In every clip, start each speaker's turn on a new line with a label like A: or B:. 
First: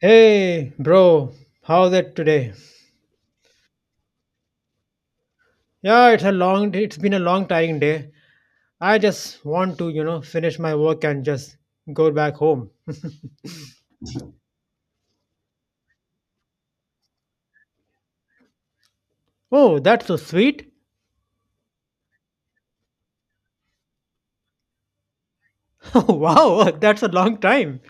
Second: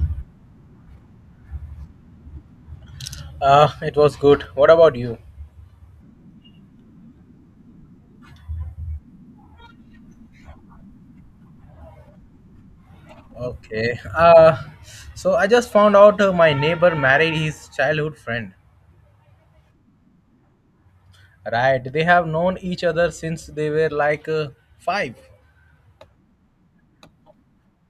A: Hey, bro, how's it today?
B: It was good. What about you?
A: Yeah, it's been a long, tiring day. I just want to, finish my work and just go back home.
B: Okay. So I just found out my neighbor married his childhood friend.
A: Oh, that's so sweet.
B: Right. They have known each other since they were like 5.
A: Wow, that's a long time.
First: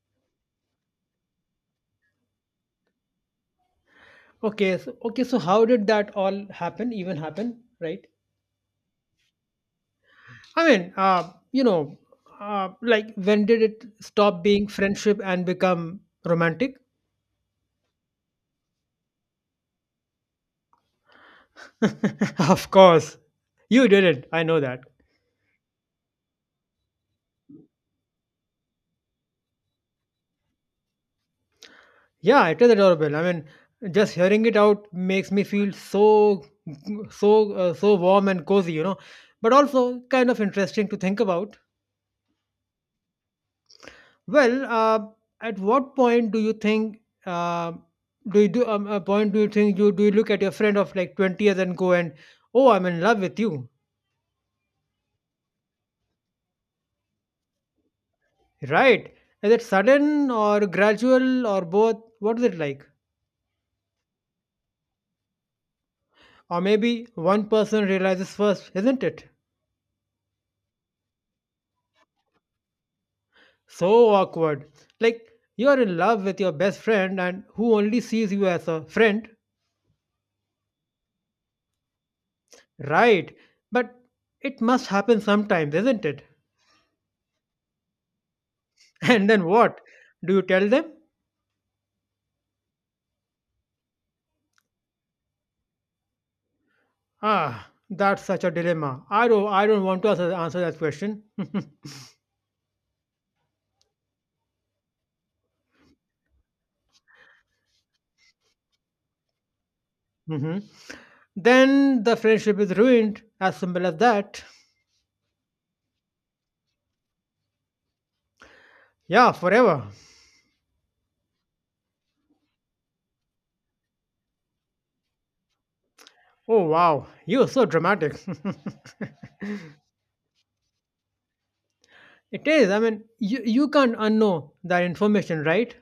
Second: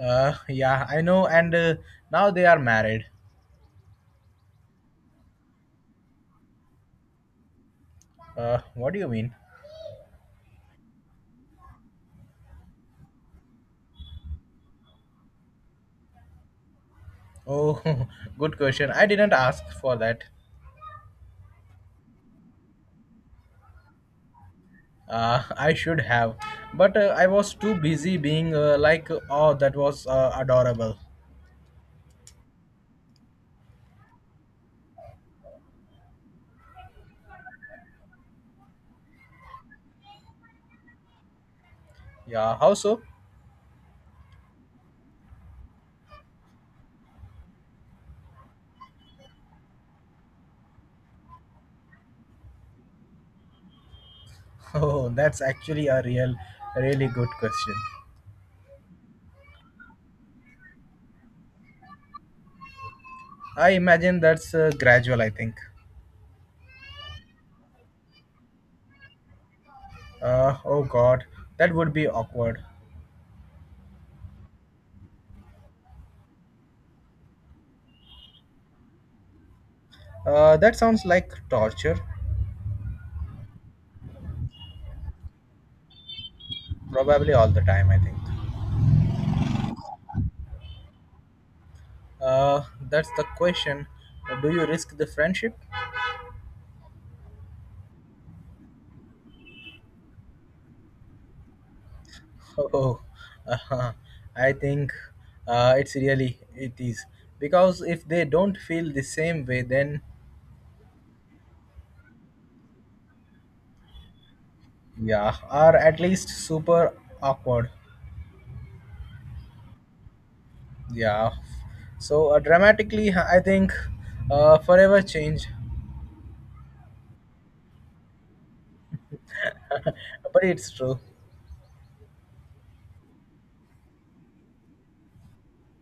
B: Yeah, I know. And now they are married.
A: Okay, so how did that all happen? Even happen, right?
B: What do you mean?
A: I mean, like when did it stop being friendship and become romantic?
B: Oh, good question. I didn't ask for that.
A: Of course, you didn't. I know that.
B: I should have. But I was too busy being like, oh, that was adorable.
A: Yeah, it is adorable. I mean, just hearing it out makes me feel so warm and cozy, but also kind of interesting to think about.
B: Yeah, how so?
A: Well, at what point do you think, a point do you think you do you look at your friend of like 20 years and oh, I'm in love with you,
B: Oh, that's actually a really good question.
A: right? Is it sudden or gradual or both? What is it like?
B: I imagine that's gradual, I think.
A: Or maybe one person realizes first, isn't it?
B: Oh god, that would be awkward.
A: So awkward. Like you are in love with your best friend and who only sees you as a friend,
B: That sounds like torture,
A: right? But it must happen sometimes, isn't it?
B: probably all the time, I think.
A: And then what? Do you tell them?
B: Uh, that's the question. Do you risk the friendship?
A: Ah, that's such a dilemma. I don't want to answer that question.
B: Oh, uh, I think it's really, it is. Because if they don't feel the same way, then
A: hmm Then the friendship is ruined, as simple as that.
B: yeah, or at least super awkward.
A: Yeah, forever.
B: Yeah. So dramatically, I think forever change.
A: Oh wow, you're so dramatic.
B: But it's true.
A: It is. I mean, you can't unknow that information, right?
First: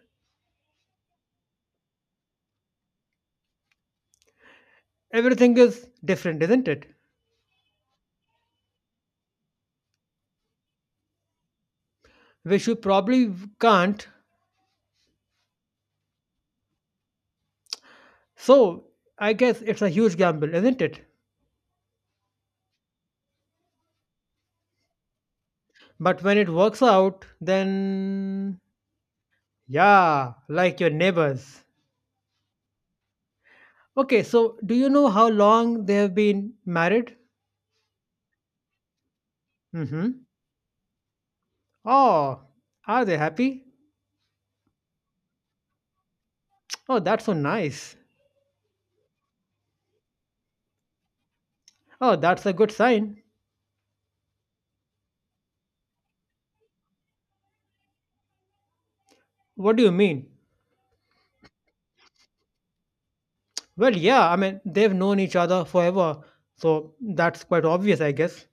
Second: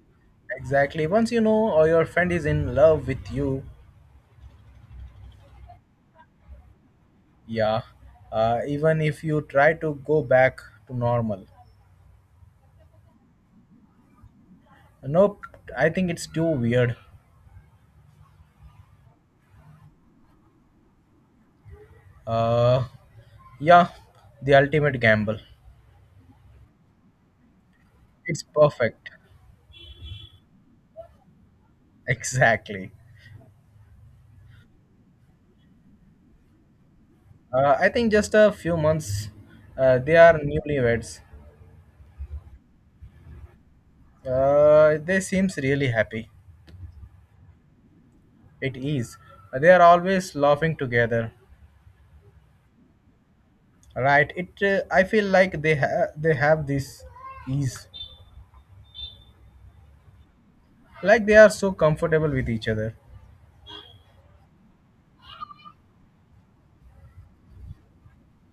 B: Exactly. Once you know or your friend is in love with you,
A: Everything is different, isn't it?
B: yeah. Even if you try to go back to normal.
A: Which you probably can't.
B: Nope. I think it's too weird.
A: So I guess it's a huge gamble, isn't it?
B: Uh, yeah. The ultimate gamble.
A: But when it works out,
B: It's
A: then
B: perfect.
A: yeah, like your neighbors.
B: Exactly.
A: Okay, so do you know how long they have been married?
B: I think just a few months. They
A: Mm-hmm.
B: are newlyweds.
A: Oh, are they happy?
B: They seems really happy.
A: Oh, that's so nice.
B: It is. They are always laughing together,
A: Oh, that's a good sign.
B: right? It. I feel like they have this ease,
A: What do you mean?
B: like they are so comfortable with each other.
A: Well, yeah, I mean, they've known each other forever, so that's quite obvious, I guess.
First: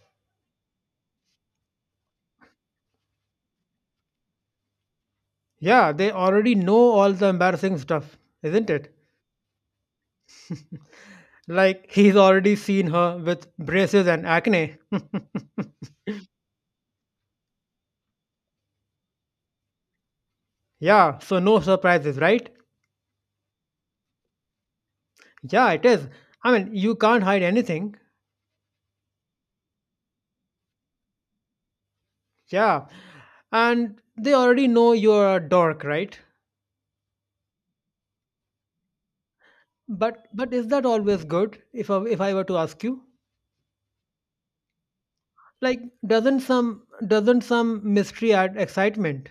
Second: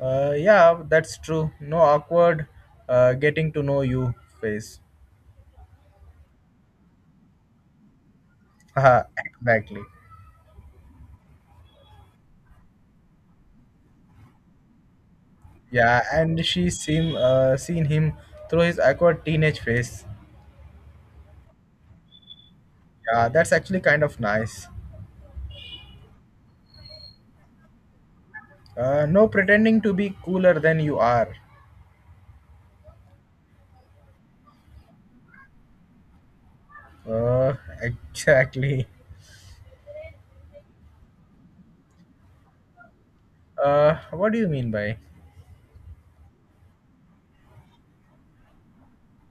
B: Yeah, that's true. No awkward getting to know you face.
A: Yeah, they already know all the embarrassing stuff, isn't it?
B: Haha, exactly.
A: Like he's already seen her with braces and acne.
B: Yeah, and she seen him through his awkward teenage face.
A: Yeah, so no surprises, right?
B: Yeah, that's actually kind of nice.
A: Yeah, it is. I mean, you can't hide anything.
B: No pretending to be cooler than you are.
A: Yeah. And they already know you're a dork, right?
B: Uh, exactly.
A: But is that always good if I were to ask you?
B: What do you mean by?
A: Like doesn't some mystery add excitement?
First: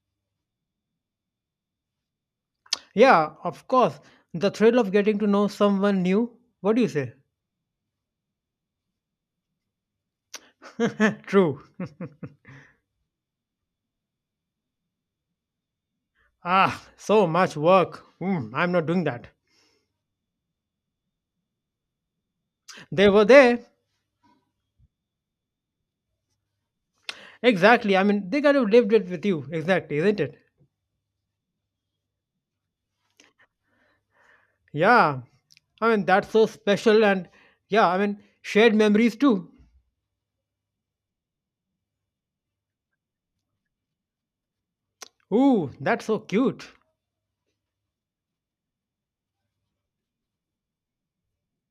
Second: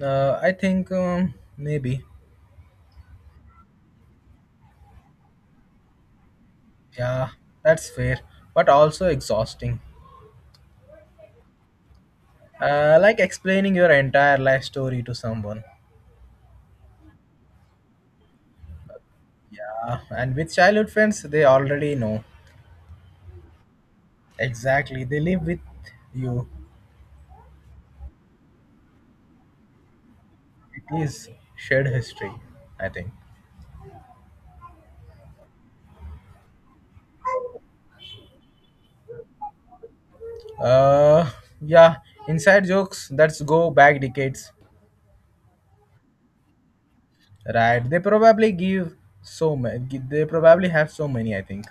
B: I think maybe.
A: Yeah, of course. The thrill of getting to know someone new. What do you say?
B: Yeah, that's fair, but also exhausting.
A: True.
B: Like explaining your entire life story to someone.
A: Ah, so much work. I'm not doing that.
B: Yeah, and with childhood friends, they already know.
A: They were there.
B: Exactly, they live with you.
A: Exactly. I mean, they kind of lived it with you. Exactly, isn't it?
B: It is shared history, I think.
A: Yeah. I mean, that's so special and yeah, I mean, shared memories too.
B: Uh, yeah, inside jokes that's go back decades,
A: Ooh, that's so cute.
B: right? They probably give so many. They probably have so many, I think.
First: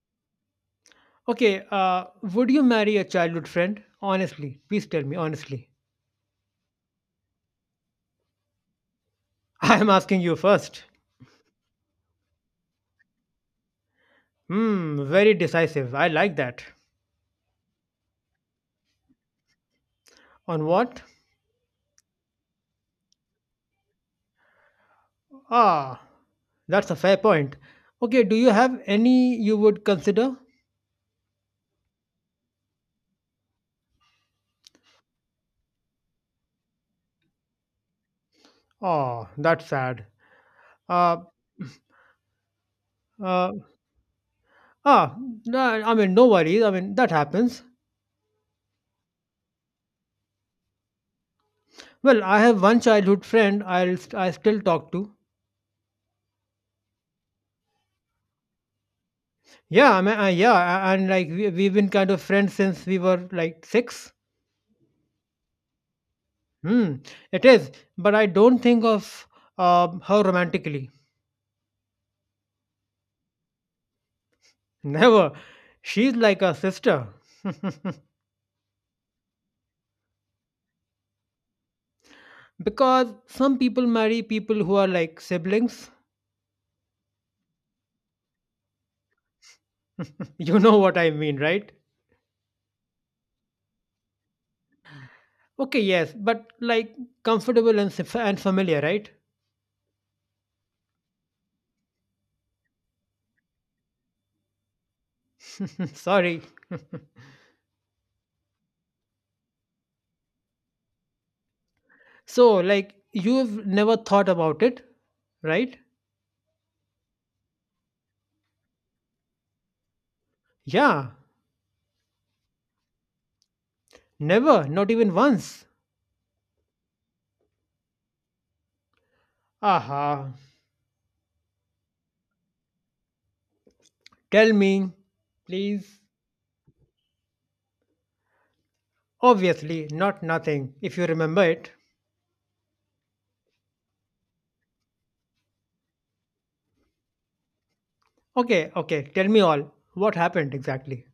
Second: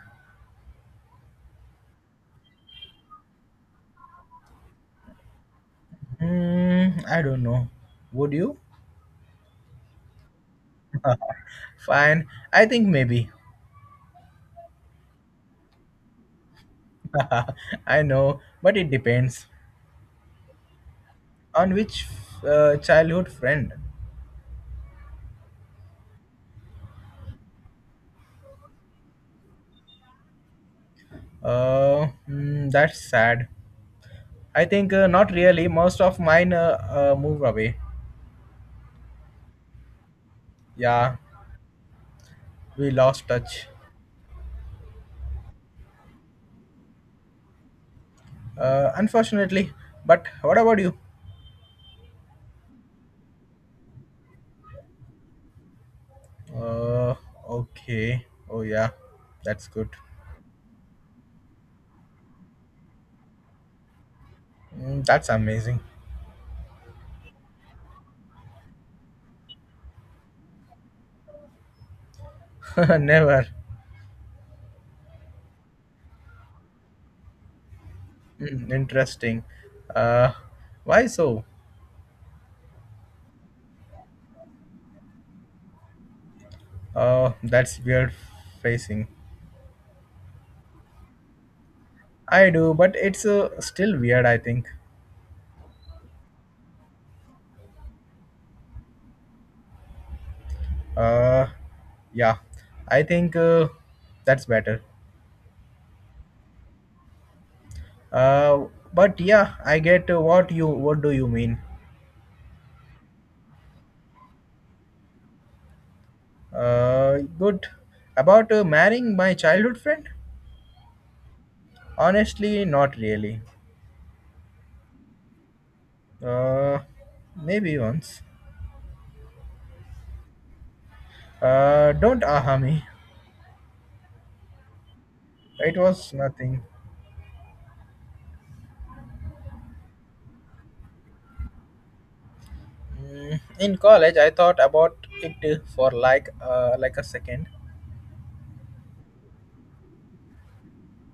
A: Okay, would you marry a childhood friend? Honestly, please tell me honestly.
B: Hmm, I don't know. Would you?
A: I'm asking you first.
B: Fine, I think maybe.
A: Hmm, very decisive. I like that.
B: I know, but it depends
A: On what?
B: on which childhood friend.
A: Ah. That's a fair point. Okay, do you have any you would consider?
B: That's sad. I think not really. Most of mine moved away.
A: Oh, that's sad.
B: Yeah,
A: Uh,
B: we lost
A: uh,
B: touch.
A: ah, no, I mean, no worries. I mean, that happens.
B: Unfortunately. But what about you?
A: Well, I have one childhood friend I still talk to.
B: Uh, okay. Oh yeah, that's good.
A: Yeah, I mean, yeah, and like we've been kind of friends since we were like six.
B: Mm, that's amazing.
A: Hmm, it is. But I don't think of her romantically.
B: Never.
A: Never. She's like a sister.
B: Mm, interesting. Uh, why so?
A: Because some people marry people who are like siblings.
B: That's weird facing.
A: You know what I mean, right?
B: I do, but it's still weird, I think.
A: Okay, yes, but like comfortable and familiar, right?
B: Uh, yeah, I think that's better.
A: Sorry.
B: Uh, but yeah, I get what do you mean?
A: So, like, you've never thought about it, right?
B: Good. About marrying my childhood friend?
A: Yeah,
B: Honestly, not really.
A: never, not even once.
B: Uh, Maybe once.
A: Aha,
B: Don't aha me.
A: tell me,
B: It
A: please.
B: was nothing.
A: Obviously, not nothing, if you remember it.
B: Mm, in college, I thought about it for like a second.
A: Okay, okay, tell me all. What happened exactly?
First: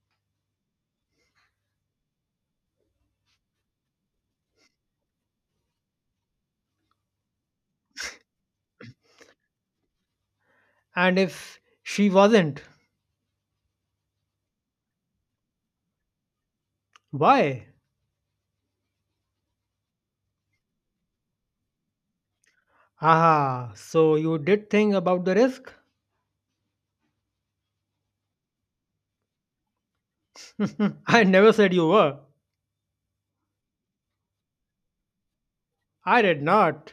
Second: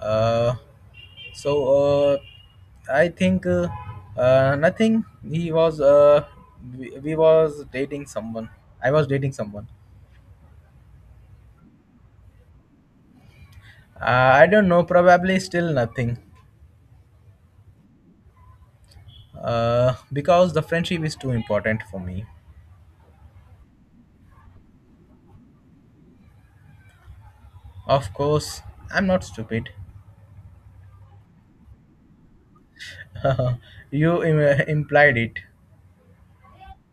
B: Uh, So uh, I think uh, uh, nothing. He was we was dating someone. I was dating someone.
A: And if she wasn't,
B: Uh, I don't know. Probably still nothing.
A: why?
B: Because the friendship is too important for me.
A: Aha, so you did think about the risk?
B: Of course, I'm not stupid.
A: I never said you were.
B: you implied it.
A: I did not.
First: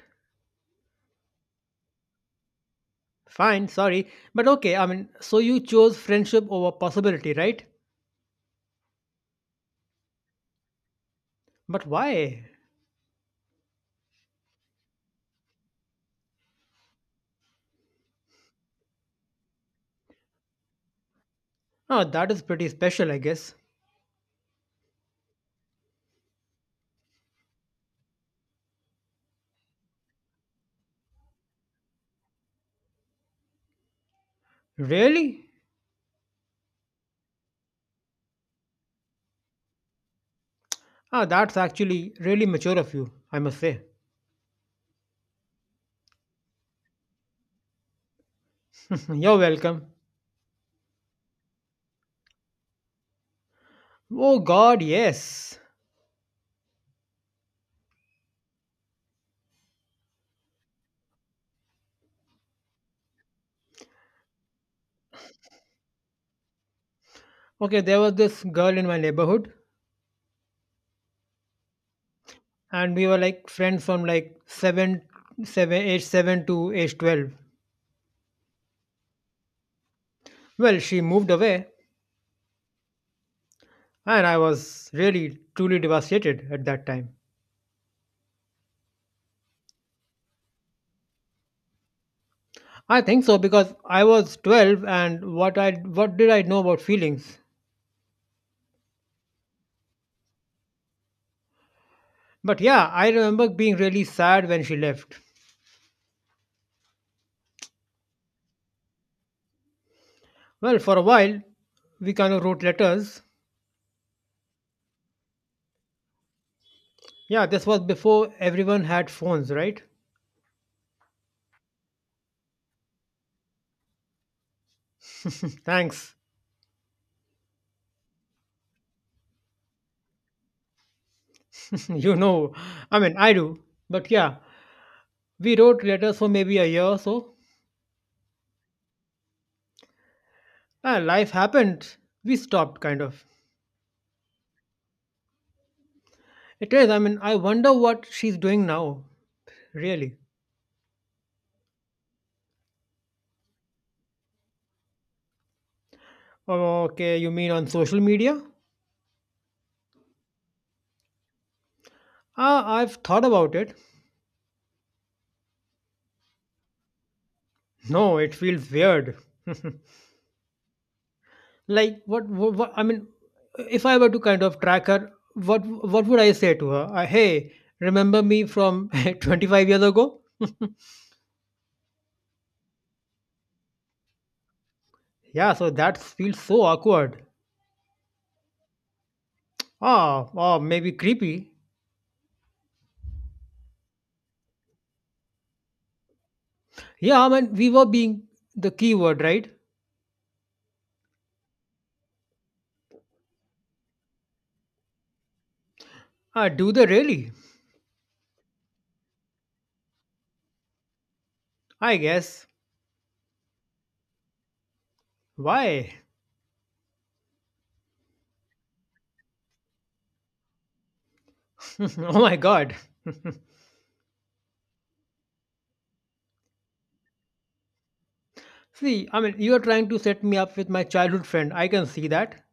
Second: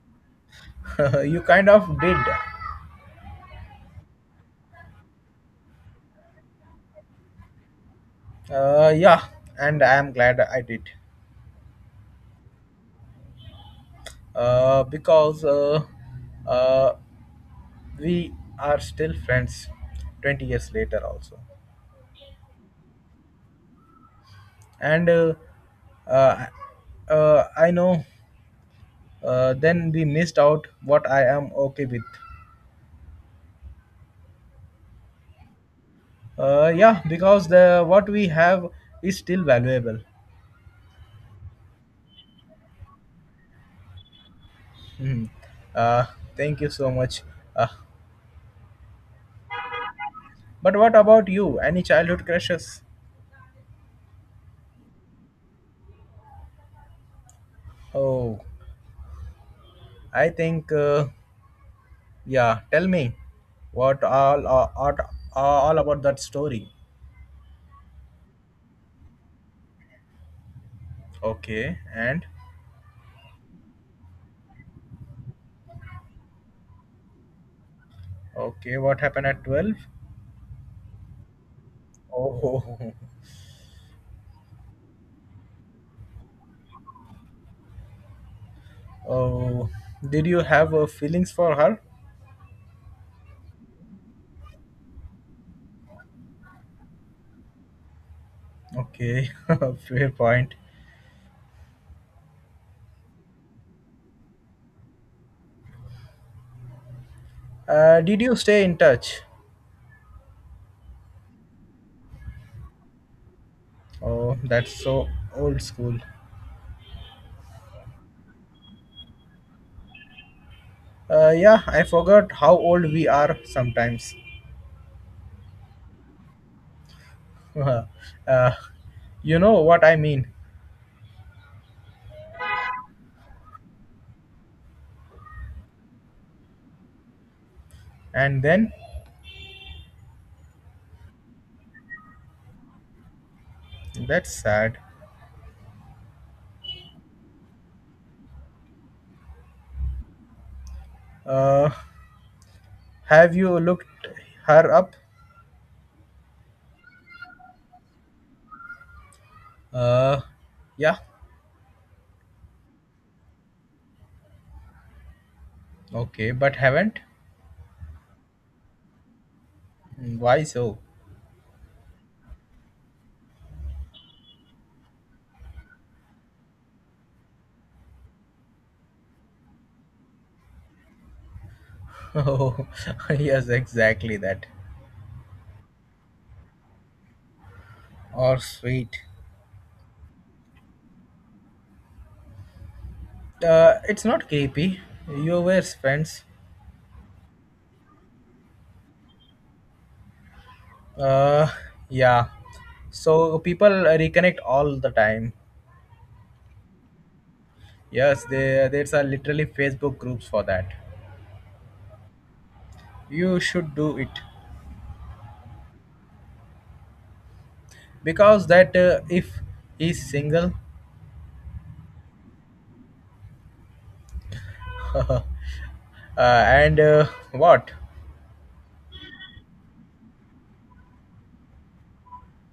B: you kind of did.
A: Fine, sorry. But okay, I mean, so you chose friendship over possibility, right?
B: Yeah, and I am glad I did.
A: But why?
B: Because uh, we are still friends 20 years later also
A: Oh, that is pretty special, I guess.
B: and uh, I know then we missed out what I am okay with
A: Really?
B: yeah because the what we have is still valuable.
A: Ah, that's actually really mature of you, I must say.
B: Mhm. uh, Thank you so much. uh,
A: You're welcome.
B: but what about you, any childhood crushes?
A: Oh god, yes.
B: Oh, I think yeah, tell me what all about that story.
A: Okay, there was this girl in my neighborhood
B: Okay. And
A: and we were like friends from like 7, age 7 to age 12.
B: okay, what happened at 12?
A: Well, she moved away
B: Oh,
A: and I was really truly devastated at that time.
B: oh, did you have feelings for her?
A: I think so because I was 12 and what did I know about feelings?
B: Okay, fair point.
A: But yeah, I remember being really sad when she left.
B: Did you stay in touch?
A: Well, for a while we kind of wrote letters.
B: Oh, that's so old school.
A: Yeah, this was before everyone had phones, right?
B: Yeah, I forgot how old we are sometimes.
A: Thanks.
B: uh, you know what I mean.
A: You know, I mean, I do. But yeah, we wrote letters for maybe a year or so.
B: And then,
A: Ah, life happened. We stopped, kind of.
B: that's sad.
A: It is, I mean, I wonder what she's doing now, really.
B: Uh, have you looked her up?
A: Oh, okay, you mean on social media?
B: Uh, yeah,
A: Ah, I've thought about it.
B: okay, but haven't?
A: No, it feels weird.
B: Why so?
A: Like I mean, if I were to kind of track her, what would I say to her? Hey, remember me from 25 years ago?
B: Oh, yes, exactly that.
A: Yeah, so that feels so awkward.
B: Or sweet.
A: Ah, or maybe creepy.
B: It's not creepy. You were friends.
A: Yeah, I mean, we were being the keyword, right?
B: Uh, yeah. So people reconnect all the time.
A: Do they really?
B: Yes, there's a literally Facebook groups for that.
A: I guess.
B: You should do it
A: Why?
B: because that if he's single
A: Oh my god.
B: and what
A: See, I mean, you are trying to set me up with my childhood friend. I can see that.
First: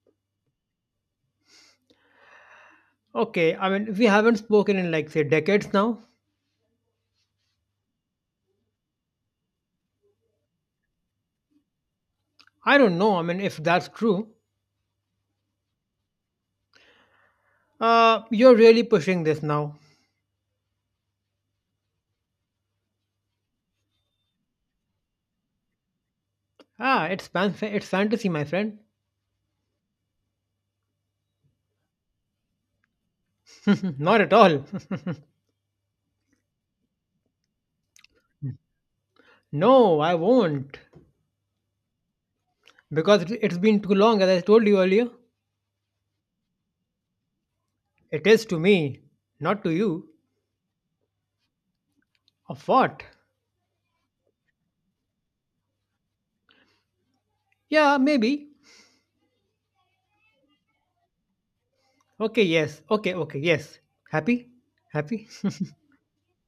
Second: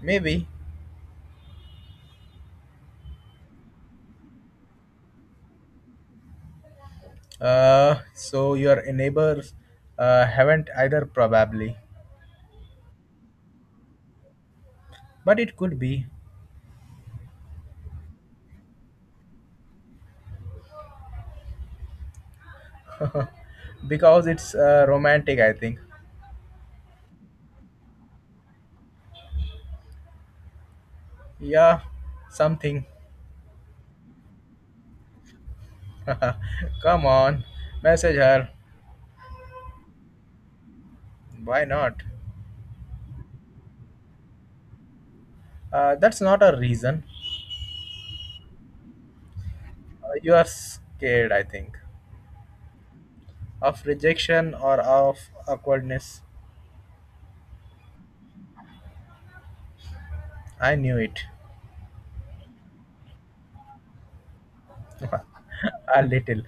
B: maybe
A: Okay, I mean, we haven't spoken in like, say, decades now.
B: so your neighbors haven't either probably,
A: I don't know. I mean, if that's true,
B: but it could be.
A: you're really pushing this now.
B: Because it's romantic, I think.
A: Ah, it's fantasy, my friend.
B: Yeah, something.
A: Not at all.
B: Come on, message her.
A: No, I won't,
B: Why not?
A: because it's been too long. As I told you earlier,
B: That's not a reason.
A: it is to me, not to you.
B: You are scared, I think.
A: Of what?
B: Of rejection or of awkwardness.
A: Yeah, maybe.
B: I knew it.
A: Okay, yes. Okay, okay, yes. Happy, happy.
B: a little.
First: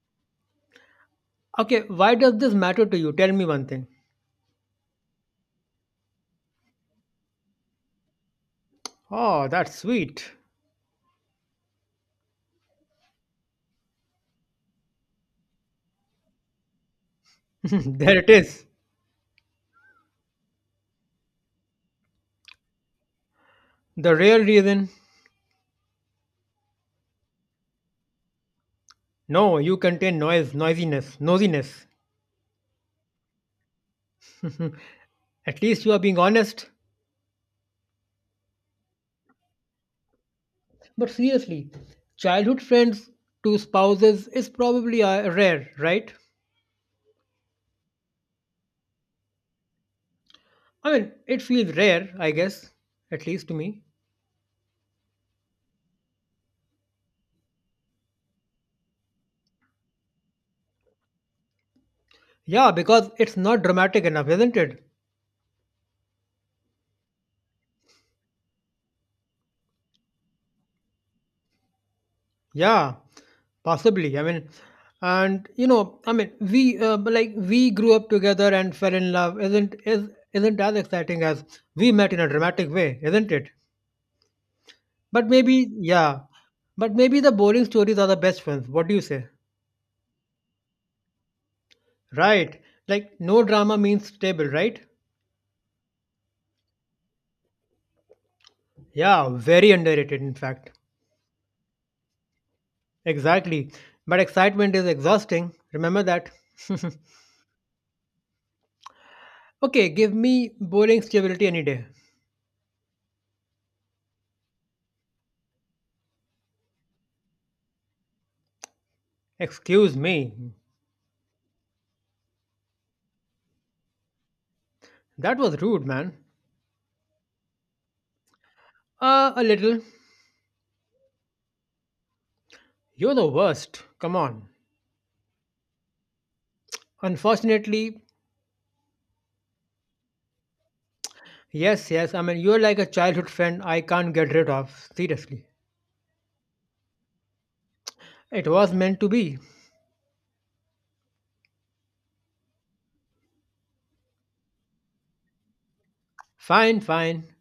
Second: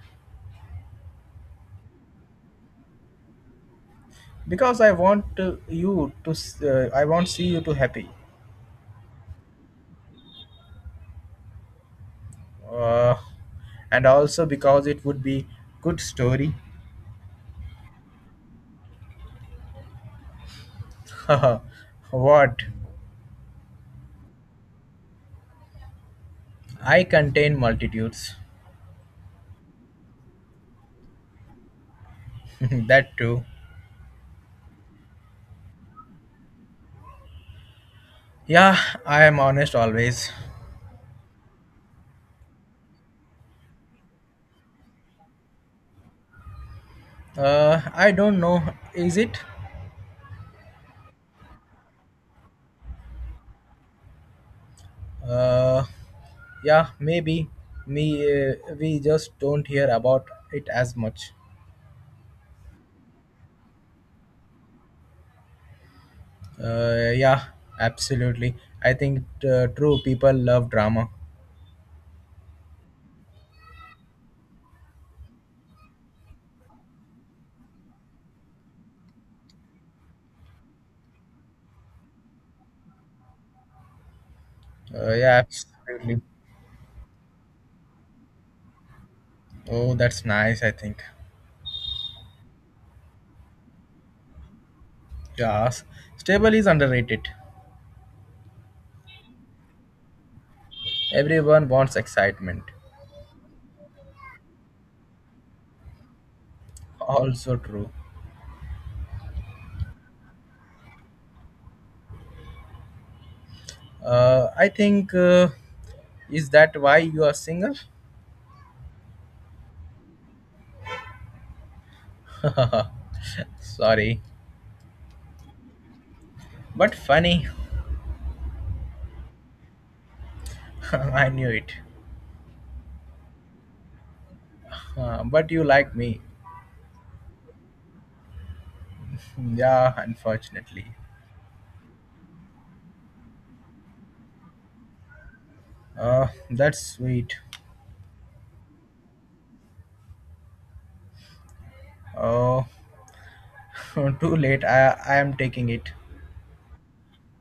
A: Okay, why does this matter to you? Tell me one thing.
B: Because I want to, you to s- I want see you to happy.
A: Oh, that's sweet.
B: uh, and also because it would be good story.
A: There it is.
B: what?
A: The real reason.
B: I contain multitudes.
A: No, you contain noise, noisiness, nosiness.
B: that too.
A: At least you are being honest.
B: Yeah, I am honest always.
A: But seriously, childhood friends to spouses is probably rare, right?
B: I don't know. Is it?
A: I mean, it feels rare, I guess, at least to me.
B: Uh, yeah, maybe. Me, we just don't hear about it as much.
A: Yeah, because it's not dramatic enough, isn't it?
B: Yeah, absolutely. I think true people love drama.
A: Yeah, possibly. I mean, and you know, I mean, we grew up together and fell in love. Isn't as exciting as we met in a dramatic way, isn't it? But
B: Yeah,
A: maybe,
B: absolutely.
A: yeah. But maybe the boring stories are the best ones. What do you say?
B: Oh, that's nice. I think.
A: Right. Like no drama means stable, right?
B: Yes, stable is underrated.
A: Yeah, very underrated in fact.
B: Everyone wants excitement.
A: Exactly. But excitement is exhausting. Remember that.
B: Also true.
A: Okay, give me boring stability any day.
B: I think. Is that why you are single?
A: Excuse me.
B: Sorry,
A: That was rude, man.
B: but funny.
A: A little.
B: I knew it.
A: You're the worst. Come on.
B: But you like me.
A: Unfortunately,
B: Yeah, unfortunately.
A: yes, yes. I mean, you're like a childhood friend I can't get rid of. Seriously.
B: That's sweet.
A: It was meant to be.
B: Oh, too late. I am taking it.
A: Fine, fine.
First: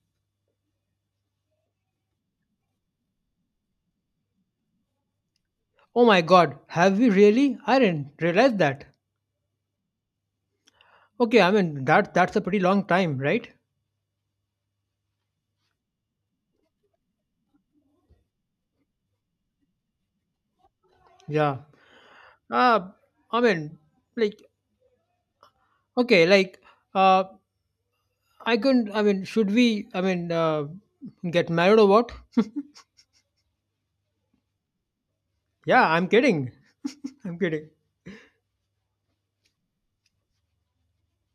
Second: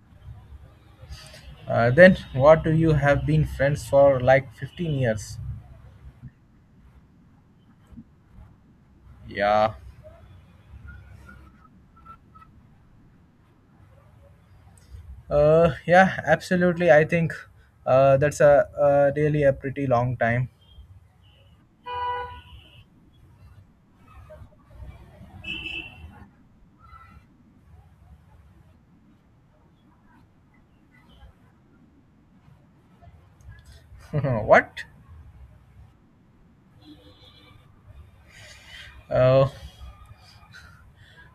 B: Then what do you have been friends for like 15 years?
A: Oh my god, have we really? I didn't realize that.
B: Yeah.
A: Okay, I mean that that's a pretty long time, right?
B: Yeah, absolutely. I think that's a really a pretty long time.
A: Yeah. Uh I mean, like, okay, like, uh I couldn't, I mean, should we, I mean, get married or what?
B: what?
A: Yeah, I'm kidding. I'm kidding.
B: Oh,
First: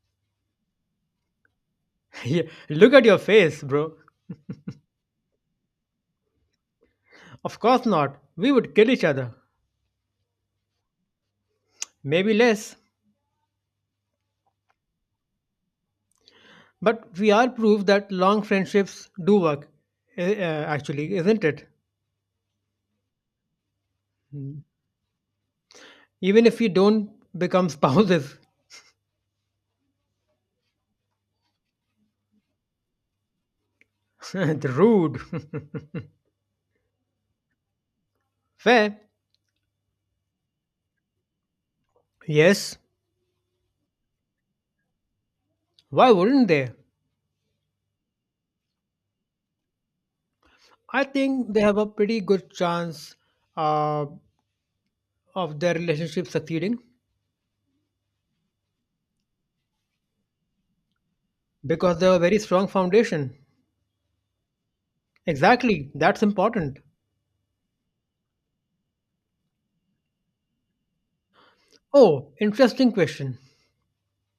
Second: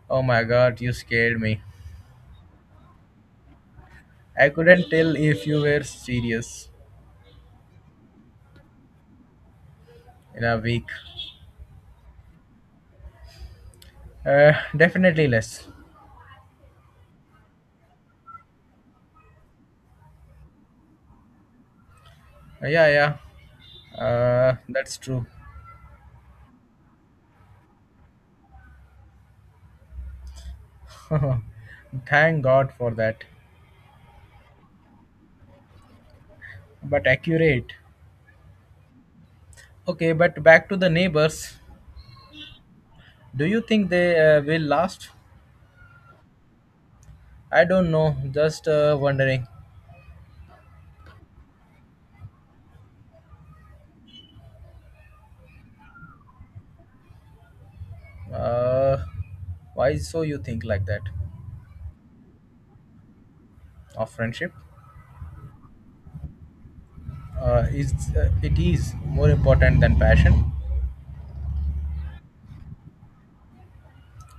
B: oh my god, you scared me.
A: Yeah, look at your face, bro.
B: I couldn't tell if you were serious.
A: Of course not. We would kill each other.
B: In a week.
A: Maybe less.
B: Definitely less.
A: But we are proof that long friendships do work, actually, isn't it?
B: Yeah, yeah.
A: Mm.
B: That's true.
A: Even if we don't become spouses.
B: Thank God for that.
A: Rude.
B: But accurate.
A: Fair.
B: Okay, but back to the neighbors.
A: Yes,
B: Do you think they will last?
A: why wouldn't they?
B: I don't know. Just wondering.
A: I think they have a pretty good chance uh, of their relationship succeeding
B: Uh, why so you think like that
A: because they have a very strong foundation.
B: of friendship?
A: Exactly, that's important.
B: Is it is more important than passion?
A: Oh, interesting question.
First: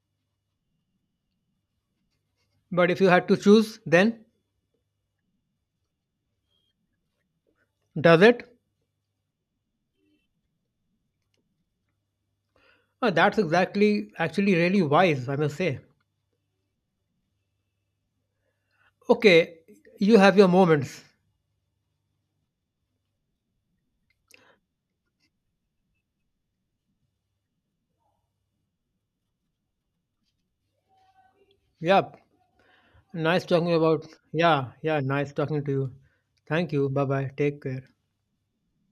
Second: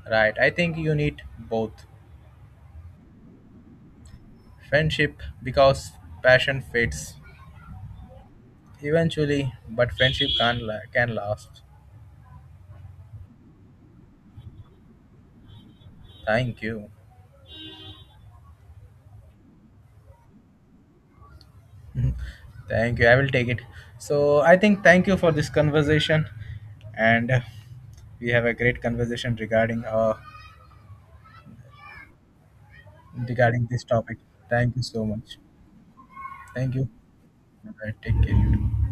B: Right. I think you need both.
A: But if you had to choose, then
B: Friendship because passion fades.
A: does it?
B: Eventually, but friendship can last.
A: That's exactly, actually, really wise, I must say.
B: Thank you,
A: Okay, you have your moments.
B: thank you. I will take it. So I think thank you for this conversation, and we have a great conversation regarding uh
A: Yep, nice
B: regarding
A: talking
B: this
A: about.
B: topic.
A: Yeah,
B: Thank you
A: yeah,
B: so
A: nice
B: much.
A: talking to you. Thank
B: Thank you.
A: you. Bye bye. Take care.
B: Bye. Take care.